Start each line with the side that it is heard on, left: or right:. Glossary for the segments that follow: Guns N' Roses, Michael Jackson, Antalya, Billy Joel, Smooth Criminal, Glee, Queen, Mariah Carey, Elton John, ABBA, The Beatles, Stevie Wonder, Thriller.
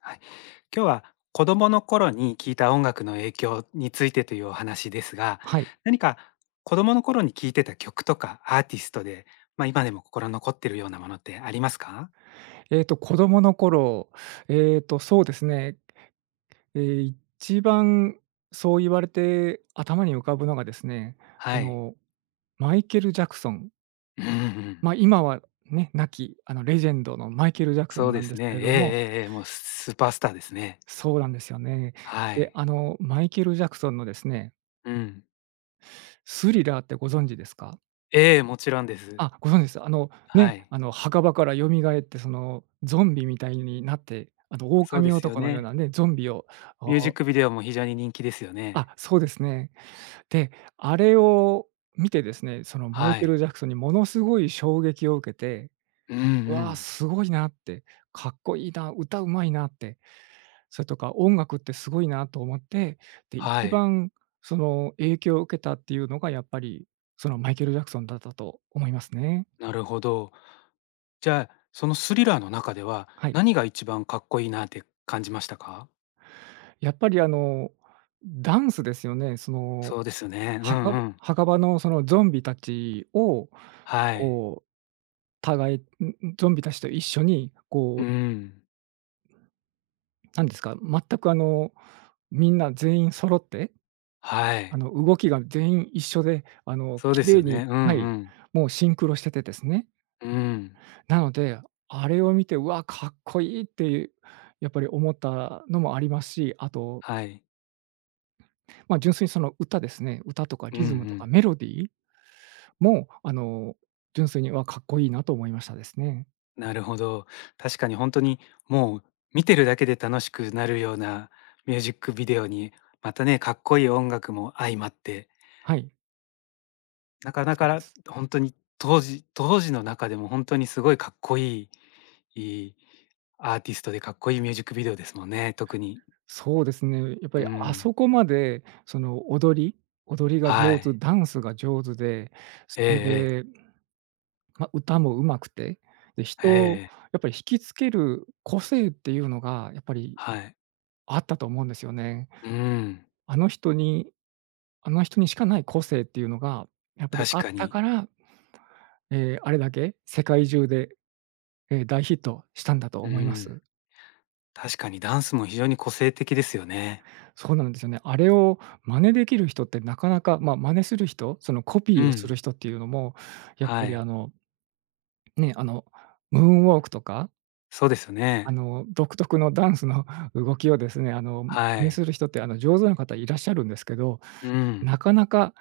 left: はい、今日は子供の頃に聴いた音楽の影響についてというお話ですが、
right: はい。
left: 何か子供の頃に聴いてた曲とかアーティストで、今でも心残ってるようなものってありますか？
right: 子供の頃、そうですね、えー一番そう言われて頭に浮かぶのがですね、あ
left: はい。
right: の、マイケル・ジャクソン、
left: うんうん。
right: まあ、今はね、亡きあのレジェンドのマイケル・ジャクソ
left: そ
right: ン
left: う
right: な
left: で
right: んで
left: す
right: すけ
left: ね。
right: れ
left: ええ
right: ども、
left: ええええ、もうスーパースターですね。
right: そうなんですよね。
left: は
right: で、
left: い。
right: あの、マイケル・ジャクソンのですね、
left: うん。
right: スリラーってご存知ですか？
left: ええ、もちろんです。
right: あ、ご存知です。あの、
left: は
right: ね、
left: い。
right: あの、墓場から蘇ってそのゾンビみたいになって、あの、
left: そうで
right: 狼
left: すよ
right: 男のよう
left: ね。
right: なね、ゾンビを、
left: ミュージックビデオも非常に人気ですよね。
right: あ、そうですね。で、あれを見てですね、そのマイ
left: は
right: ケル・
left: い。
right: ジャクソンにものすごい衝撃を受けて、
left: うんう
right: うわ、
left: ん。
right: すごいなって、かっこいいな、歌うまいなって、それとか音楽ってすごいなと思って、で、
left: は
right: 一
left: い。
right: 番その影響を受けたっていうのがやっぱり、そのマイケル・ジャクソンだったと思いますね。
left: なるほど。じゃあ、そのスリラーの中では、
right: はい。
left: 何が一番かっこいいなって感じましたか？
right: やっぱりあの、ダンスですよね。その、
left: そうですよね。うん
right: 墓
left: う
right: 場
left: ん。
right: 墓場のそのゾンビたちを、
left: はい。
right: こう互い、んん、ゾンビたちと一緒に、こ
left: う
right: う、
left: ん。
right: なんですか、全くあの、みんな全員揃って、
left: は
right: あ
left: い。
right: の、動きが全員一緒で、あの、
left: そう
right: 綺
left: です
right: 麗
left: よ
right: に
left: ね。うん
right: はい、
left: うん。
right: もうシンクロしててですね。
left: うん。
right: なので、あれを見て、うわ、かっこいいっていう、やっぱり思ったのもありますし、あと、
left: はい。
right: ま、純粋にその歌ですね、歌とか
left: うんう
right: リズムとか
left: ん。
right: メロディーも、あの、純粋に、わ、かっこいいなと思いましたですね。
left: なるほど。確かに本当に、もう見てるだけで楽しくなるようなミュージックビデオに、またね、かっこいい音楽も相まって、
right: はい、
left: なかな
right: そうで
left: か
right: す。
left: 本当に当時の中でも本当にすごいかっこいいいアーティストでかっこいいミュージックビデオですもんね、特に。
right: そうですね、やっぱ
left: う
right: りあ
left: ん。
right: そこまで、その踊りが
left: は
right: 上手、
left: い。
right: ダンスが上手で、そ
left: ええええ。
right: れで、ま、歌も上手くて、で、人を
left: ええ
right: やっぱり引きつける個性っていうのがやっぱり
left: はい。
right: あったと思うんですよね。
left: うん、
right: あの人にあの人にしかない個性っていうのがやっぱり
left: 確
right: あっ
left: か
right: た
left: に。
right: から、ええ、あれだけ世界中で、ええ、大ヒットしたんだと
left: う
right: 思いま
left: ん、
right: す。
left: 確かにダンスも非常に個性的ですよね。
right: そうなんですよね。あれを真似できる人ってなかなか、まあ、真似する人、そのコ
left: う
right: ピーをす
left: ん、
right: る人っていうのも、やっぱ
left: は
right: り
left: い。
right: あの、ね、あの、ムーンウォークとか、
left: そうですよ
right: あ
left: ね。
right: の、独特のダンスの 動きをですね、あの、
left: は
right: 真似す
left: い。
right: る人って、あの、上手な方いらっしゃるんですけど、
left: うん、
right: なかなか、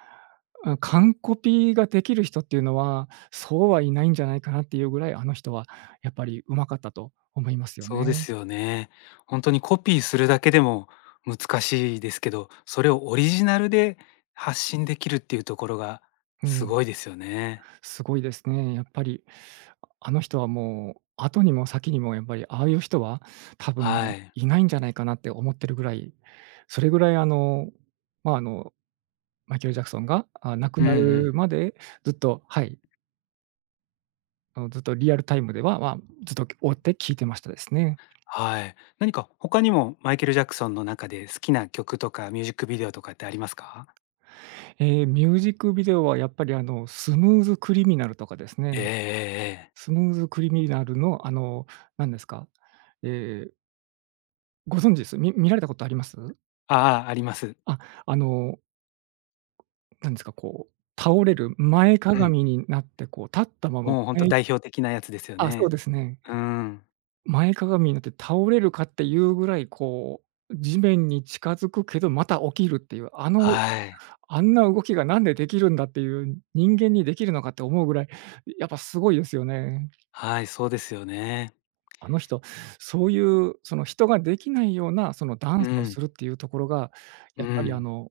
right: う完コピーができる人っていうのは、そうはいないんじゃないかなっていうぐらい、あの人はやっぱり上手かったと思いますよ
left: そうで
right: ね。
left: すよね。ほんとにコピーするだけでも難しいですけど、それをオリジナルで発信できるっていうところが
right: う
left: す
right: ん。
left: ごいですよね。
right: すごいですね。やっぱり、あの人はもう、後にも先にもやっぱり、ああいう人は多
left: は
right: 分
left: い。
right: いないんじゃないかなって思ってるぐらい、それぐらいあの、まあ、あの、マイケル・ジャクソンが、あ、亡く
left: うんう
right: なる
left: ん。
right: までずっとはい、あの、ずっとリアルタイムでは、まあ、ずっと追って聞いてましたですね。
left: はい。何か他にもマイケル・ジャクソンの中で好きな曲とかミュージックビデオとかってありますか？
right: ミュージックビデオはやっぱりあの、スムーズ・クリミナルとかですね。
left: ええええええ。
right: スムーズ・クリミナルのあの、なんですか、えーご存知です？見られたことあります？
left: ああ、あります。
right: あ、あのなんですか、こう、倒れる前か
left: う
right: が
left: ん。
right: みになって、こう、立ったまま
left: もうほんと
right: 前
left: 代表的なやつですよ
right: あ、そう
left: ね。
right: ですね。
left: うん。
right: 前かがみになって倒れるかっていうぐらい、こう、地面に近づくけど、また起きるっていう、あ
left: は
right: の、
left: い。
right: あんな動きがなんでできるんだっていう、人間にできるのかって思うぐらい、やっぱすごいですよね。
left: はい、そうですよね。
right: あの人、そういう、その、人ができないような、その、ダ
left: う
right: ンスを
left: ん、
right: するっていうところが、
left: う
right: やっぱり、あ
left: ん、
right: の、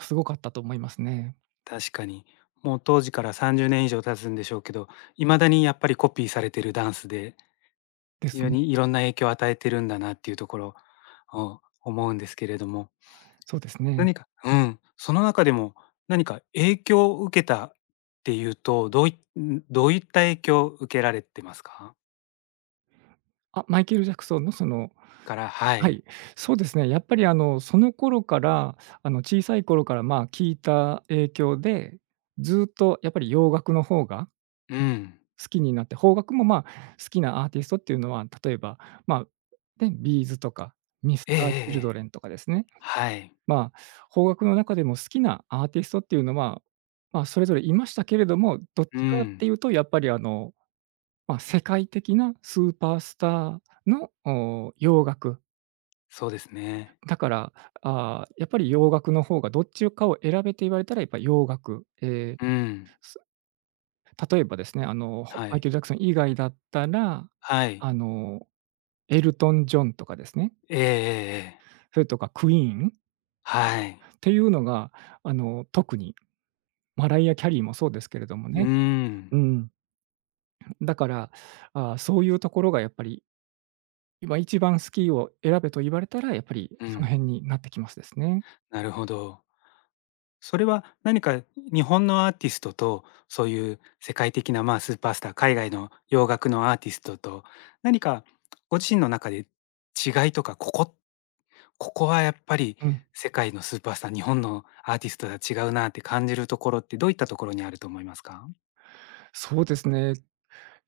right: すごかったと思いますね。
left: 確かに。もう当時から30年以上経つんでしょうけど、未だにやっぱりコピーされてるダンスで、
right: で
left: 非
right: す
left: 常
right: ね。
left: にいろんな影響を与えてるんだなっていうところを思うんですけれども。
right: そうですね。
left: 何かうん、その中でも何か影響を受けたっていうと、どういった影響を受けられてますか？
right: あ、マイケル・ジャクソンの、その
left: からは
right: は
left: い。
right: い、そうですね。やっぱりあの、その頃から、あの、小さい頃から、まあ、聞いた影響で、ずっとやっぱり洋楽の方が
left: うん。
right: 好きになって、邦楽も、まあ、好きなアーティストっていうのは、例えば、まあ、ね、ビーズとかミス
left: ええええ
right: ター・チ
left: え
right: ルド
left: え。
right: レンとかですね。
left: はい。
right: まあ、邦楽の中でも好きなアーティストっていうのは、まあ、それぞれいましたけれども、どっ
left: う
right: ちかって
left: ん。
right: いうとやっぱりあの、まあ、世界的なスーパースターの、お、洋楽
left: そうですね。
right: だから、ああ、やっぱり洋楽の方がどっちかを選べて言われたらやっぱり洋楽。
left: うん。
right: 例えばですね、あの、
left: は
right: マイ
left: い。
right: ケル・ジャクソン以外だったら、
left: はい。
right: あの、エルトン・ジョンとかですね、
left: ええええええ。
right: それとかクイーン
left: はい。
right: っていうのが、あの、特にマライア・キャリーもそうですけれども
left: う
right: ね。
left: ーん。
right: うん。だから、ああ、そういうところがやっぱり、今一番好きを選べと言われたら、やっぱり
left: う
right: その
left: ん。
right: 辺になってきますですね。
left: なるほど。それは何か日本のアーティストと、そういう世界的な、スーパースター、海外の洋楽のアーティストと、何かご自身の中で違いとか、ここはやっぱり
right: うん。
left: 世界のスーパースター、日本のアーティストとは違うなって感じるところってどういったところにあると思いますか？
right: そうですね。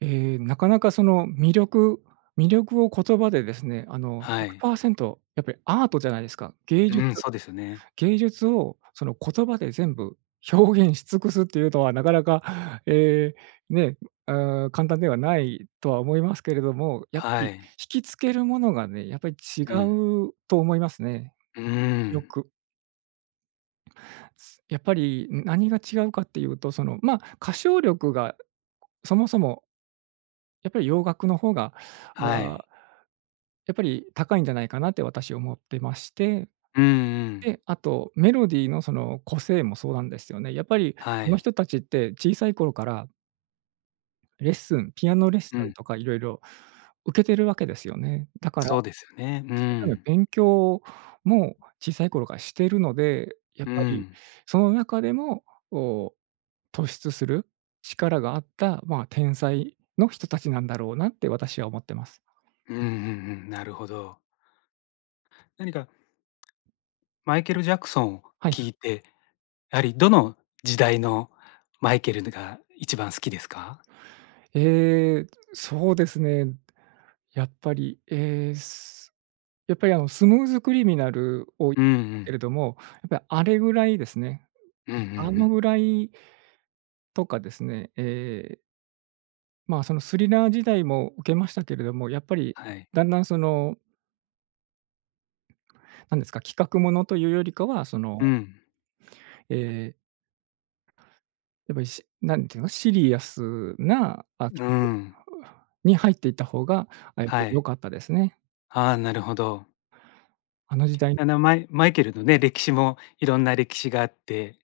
right: なかなかその魅力を言葉でですね、あの、
left: はい。
right: 100％やっぱりアートじゃないですか。芸
left: う
right: 術
left: ん、そうですよね。
right: 芸術をその言葉で全部表現し尽くすっていうのはなかなか、えね、あ簡単ではないとは思いますけれども、やっぱり
left: はい。
right: 引きつけるものがね、やっぱり違
left: うん。
right: うと思いますね。
left: うー
right: よ
left: ん。
right: く。やっぱり何が違うかっていうと、その、ま、歌唱力がそもそもやっぱり洋楽の方が、
left: はい。
right: やっぱり高いんじゃないかなって私思ってまして、
left: うんうん。
right: で、あとメロディーのその個性もそうなんですよね。やっぱり
left: は
right: あの
left: い。
right: 人たちって小さい頃からレッスンピアノレッス
left: う
right: ン
left: ん、
right: とかいろいろ受けてるわけですよね。だから、
left: そうですよね。う
right: 一生懸命
left: ん。
right: 勉強も小さい頃からしてるので、やっ
left: う
right: ぱり
left: ん。
right: その中でも、お、突出する力があった、まあ、天才の人たちなんだろうなって私は思ってます。
left: うんうんうん、なるほど。何かマイケル・ジャクソンを
right: はい。
left: 聞いて、やはりどの時代のマイケルが一番好きですか？
right: えーそうですね。やっぱり、えーすやっぱりあの、スムーズクリミナルを言っ
left: うんう
right: たけ
left: ん。
right: れども、やっぱりあれぐらいですね、
left: うんうんう
right: あの
left: ん。
right: ぐらいとかですね、まあ、そのスリラー時代も受けましたけれども、やっぱり
left: はい。
right: だんだんその、なんですか、企画ものというよりかは、その、
left: うん。
right: えーやっぱりしなんていうの、シリアスな、あ、
left: うー
right: 曲
left: ん。
right: に入っていった方が、あ、やっぱり
left: は
right: 良
left: い。
right: かったですね。
left: ああ、なるほど。
right: あの時代
left: マイケルのね、歴史もいろんな歴史があって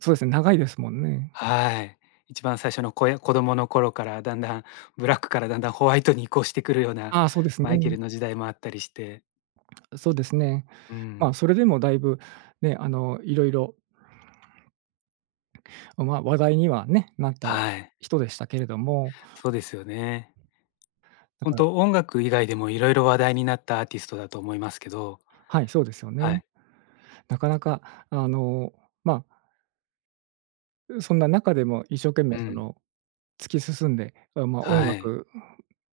right: そうですね、長いですもんね。
left: はい。一番最初の子供の頃からだんだんブラックからだんだんホワイトに移行してくるような
right: ああ、そうです
left: マイケ
right: ね。
left: ルの時代もあったりして。
right: そうですね。
left: う
right: まあ、
left: ん。
right: それでもだいぶね、あの、いろいろ、まあ、話題にはね、なった
left: はい。
right: 人でしたけれども、
left: そうですよね。
right: だ
left: 本
right: から
left: 当音楽以外でもいろいろ話題になったアーティストだと思いますけど、
right: はい、そうですよ
left: は
right: ね。
left: い。
right: なかなか、あの、まあ、そんな中でも一生懸命
left: う
right: そ
left: ん。
right: の、突き進んで、あ、まあ、音
left: はい。
right: 楽、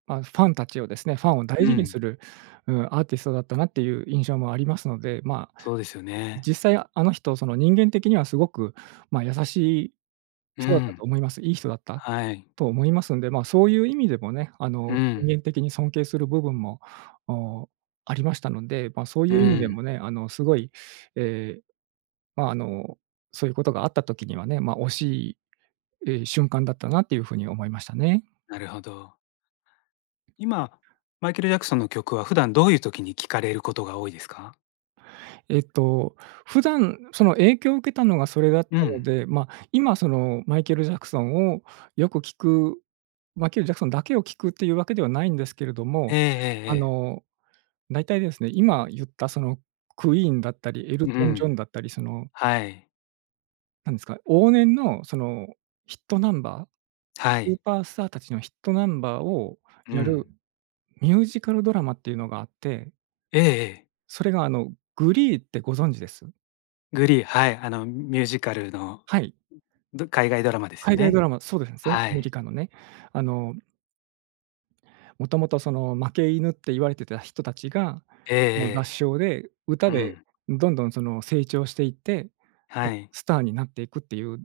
right: まあ、ファンたちをですね、ファンを大
left: う
right: 事に
left: ん。
right: する、うん、アーティストだったなっていう印象もありますので、まあ
left: そうですよね。
right: 実際あの人、その人間的にはすごく、まあ、優しい
left: う
right: 人だった
left: ん。
right: と思います。いい人だった
left: はい。
right: と思いますんで、まあ、そういう意味でもね、
left: うん。
right: 人間的に尊敬する部分も、お、ありましたので、まあ、そう
left: う
right: いう意味で
left: ん。
right: もね、すごい、えーまあ、あの、そういうことがあった時にはね、まあ、惜しい、瞬間だったなっていうふうに思いましたね。
left: なるほど。今、マイケル・ジャクソンの曲は普段どういう時に聴かれることが多いですか？
right: えっと、普段その影響を受けたのがそれだっ
left: う
right: たの
left: ん。
right: で、まあ、今そのマイケル・ジャクソンをよく聞く、マイケル・ジャクソンだけを聞くっていうわけではないんですけれど
left: え
right: も、
left: ええええ
right: あ
left: え。
right: の、大体ですね、今言ったそのクイーンだったり、エル
left: う
right: トン・ジョン
left: ん。
right: だったり、その、
left: はい。
right: なんですか、往年のそのヒットナンバー、
left: は
right: スー
left: い。
right: パースターたちのヒットナンバーを
left: う
right: やる
left: ん。
right: ミュージカルドラマっていうのがあって、
left: ええええ。
right: それがあの、グリーってご存知です？
left: グリー、はい、ミュージカルの
right: はい。
left: 海外ドラマですよ
right: 海外ド
left: ね。
right: ラマ、そうですね、全
left: は
right: アメ
left: い。
right: リカのね。あの、もともとその負け犬って言われてた人たちが、
left: ええ
right: もう合
left: え
right: 唱で、歌
left: え。う
right: で
left: ん。
right: どんどんその成長していって、も
left: は
right: う
left: い。
right: スターになっていくっていう、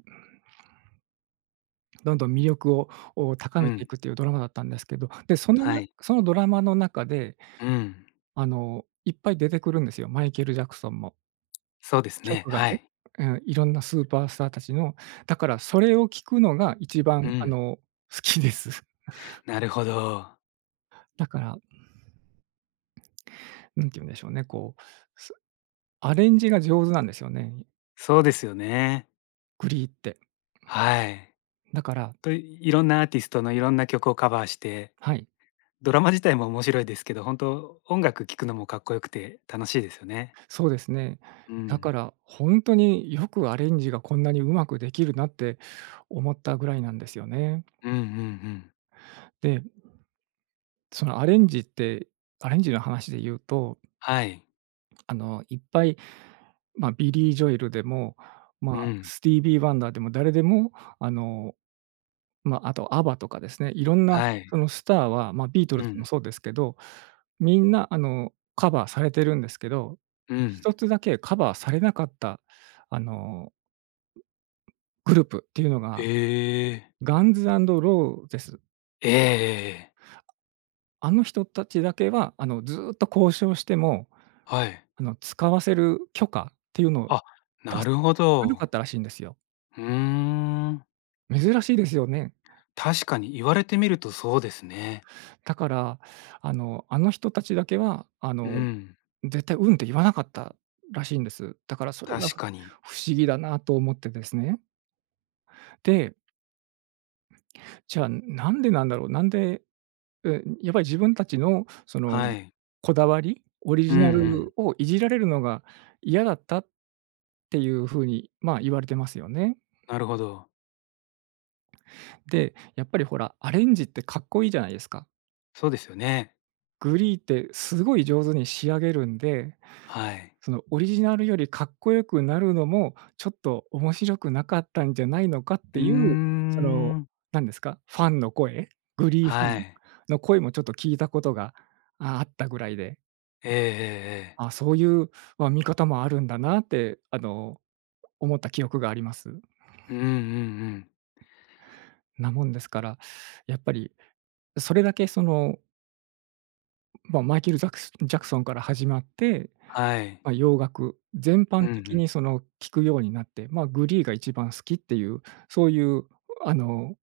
right: どんどん魅力を高
left: う
right: めてい
left: ん。
right: くっていうドラマだったんですけど、で、その
left: は
right: な
left: い。
right: そのドラマの中で、
left: うん、
right: いっぱい出てくるんですよ、マイケル・ジャクソンも。
left: そうですね、
right: 曲がね。
left: はい。
right: うん、いろんなスーパースターたちの。だからそれを聴くのが一
left: う
right: 番、
left: ん、
right: 好きです。
left: なるほど。
right: だからなんて言うんでしょうね、こう、すアレンジが上手なんですよね、
left: そうですよね。
right: グリーって。
left: はい。
right: だから
left: いろんなアーティストのいろんな曲をカバーして、
right: はい、
left: ドラマ自体も面白いですけど、本当音楽聴くのもかっこよくて楽しいですよね。
right: そうですね。
left: う
right: だか
left: ん。
right: らほんとによくアレンジがこんなにうまくできるなって思ったぐらいなんですよね。
left: うんうんうん。
right: で、そのアレンジってアレンジの話で言うと、
left: はい。
right: あの、いっぱい、ま、ビリー・ジョエルでも、まあ、
left: うん。
right: スティービー・ワンダーでも誰でも、あのまあ、あとアバとかですね、いろんな
left: はい。
right: そのスターは、まあ、ビートル
left: う
right: ズも
left: ん。
right: そうですけど、みんなあの、カバーされてるんですけど、
left: うん。
right: 一つだけカバーされなかった、あの、グループっていうのが、
left: ええ。
right: ガンズローゼス。
left: ええええええ。
right: あの人たちだけは、ずっと交渉しても、
left: はい。
right: 使わせる許可っていうのを出
left: あ、なるほ
right: さなかっ
left: ど。
right: たらしいんですよ。
left: うーん。
right: 珍しいですよね。
left: 確かに言われてみるとそうですね。
right: だから、あの人たちだけは、
left: うん、
right: 絶対「うん」って言わなかったらしいんです。だからそれが、
left: 確かに。
right: 不思議だなと思ってですね。で、じゃあ、なんでなんだろう、なんで、やっぱり自分たちのその
left: はい。
right: こだわり、オリ
left: うん
right: ジ
left: う
right: ナル
left: ん。
right: をいじられるのが嫌だったっていう風に、まあ、言われてますよね。
left: なるほど。
right: で、やっぱりほら、アレンジってかっこいいじゃないですか。
left: そうですよね。
right: グリーってすごい上手に仕上げるんで
left: はい。
right: そのオリジナルよりかっこよくなるのも、ちょっと面白くなかったんじゃないのかっ
left: う
right: て
left: ー
right: いう、その、
left: ん。
right: なんですか、ファンの声、グリーファ
left: は
right: ン
left: い。
right: の声もちょっと聞いたことが、あったぐらいで、
left: ええええええ。
right: そういう、ま、見方もあるんだなって、思った記憶があります。
left: うんうんうん。
right: なもんですから、やっぱりそれだけその、ま、マイケル・ザクスジャクソンから始まって
left: はい。
right: まあ、洋楽全
left: う
right: 般
left: んう
right: 的
left: ん。
right: にその聴くようになって、まあ、グリーが一番好きっていう、そういうあの、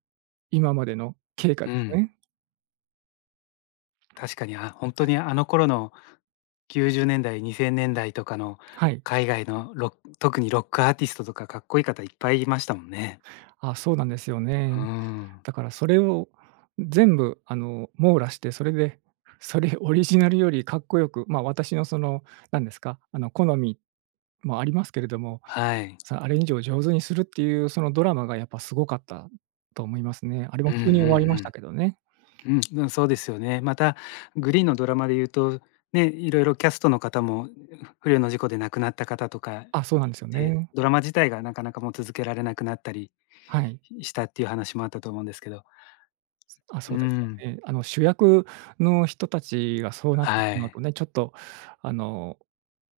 right: 今までの経過
left: う
right: です
left: ん。
right: ね。
left: 確かに、あ、ほんと
right: はい。
left: にあの頃の90年代、2000年代とかの
right: はい。
left: 海外の特にロックアーティストとかかっこいい方いっぱいいましたもんね。
right: あ、そうなんですよ
left: うー
right: ね。
left: ん。
right: だからそれを全部あの、網羅して、それで、それオリジナルよりかっこよく、まあ、私のその、何ですか、あの好みもありますけれども、
left: はい。
right: アレンジを上手にするっていうそのドラマがやっぱすごかったと思いますね。あれも
left: うんう
right: 急に終わりま
left: んう
right: した
left: ん。
right: けどね。
left: うん、うん、そうですよね。また、グリーンのドラマで言うと、ね、いろいろキャストの方も不慮の事故で亡くなった方とか
right: あ、そうなんですよ
left: で、
right: ね。
left: ドラマ自体がなかなかもう続けられなくなったり
right: はい。
left: したっていう話もあったと思うんですけど。
right: あ、
left: う
right: そうですよ
left: ん、
right: ね。主役の人たちがそうなってし
left: は
right: まうと
left: い。
right: ね、ちょっと、あの、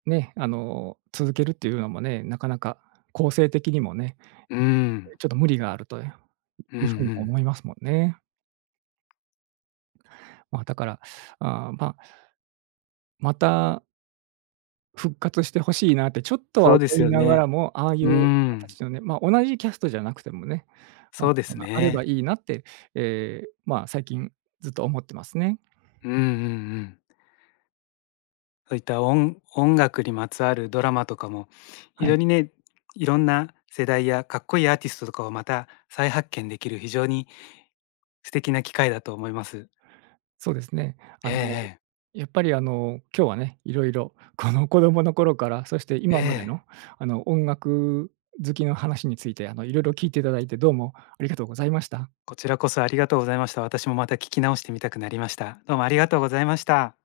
right: 続けるっていうのもね、なかなか構成的にもね、
left: うん、
right: ちょっと無理があるという
left: うんう
right: ふうにも
left: ん。
right: 思いますもんね。まあ、だから、まあ、また復活してほしいなってちょっとは
left: そ
right: 思
left: うです
right: い
left: よ
right: なが
left: ね。
right: らも、ああい
left: う
right: う
left: ん、
right: 形のね、まあ、同じキャストじゃなくてもね、ま
left: そうです
right: あ、あれば
left: ね。
right: いいなって、ええ、まあ、最近ずっと思ってますね。
left: うんうんうん。そういった音楽にまつわるドラマとかも、非
right: はい。
left: 常にね、いろんな世代やかっこいいアーティストとかをまた再発見できる非常に素敵な機会だと思います。
right: そうですね。
left: え
right: あ
left: え
right: の、
left: ええ。
right: やっぱり、今日はね、いろいろこの子供の頃から、そして
left: え
right: 今まで
left: え。
right: の音楽好きの話について、いろいろ聞いていただいて、どうもありがとうございました。
left: こちらこそありがとうございました。私もまた聞き直してみたくなりました。どうもありがとうございました。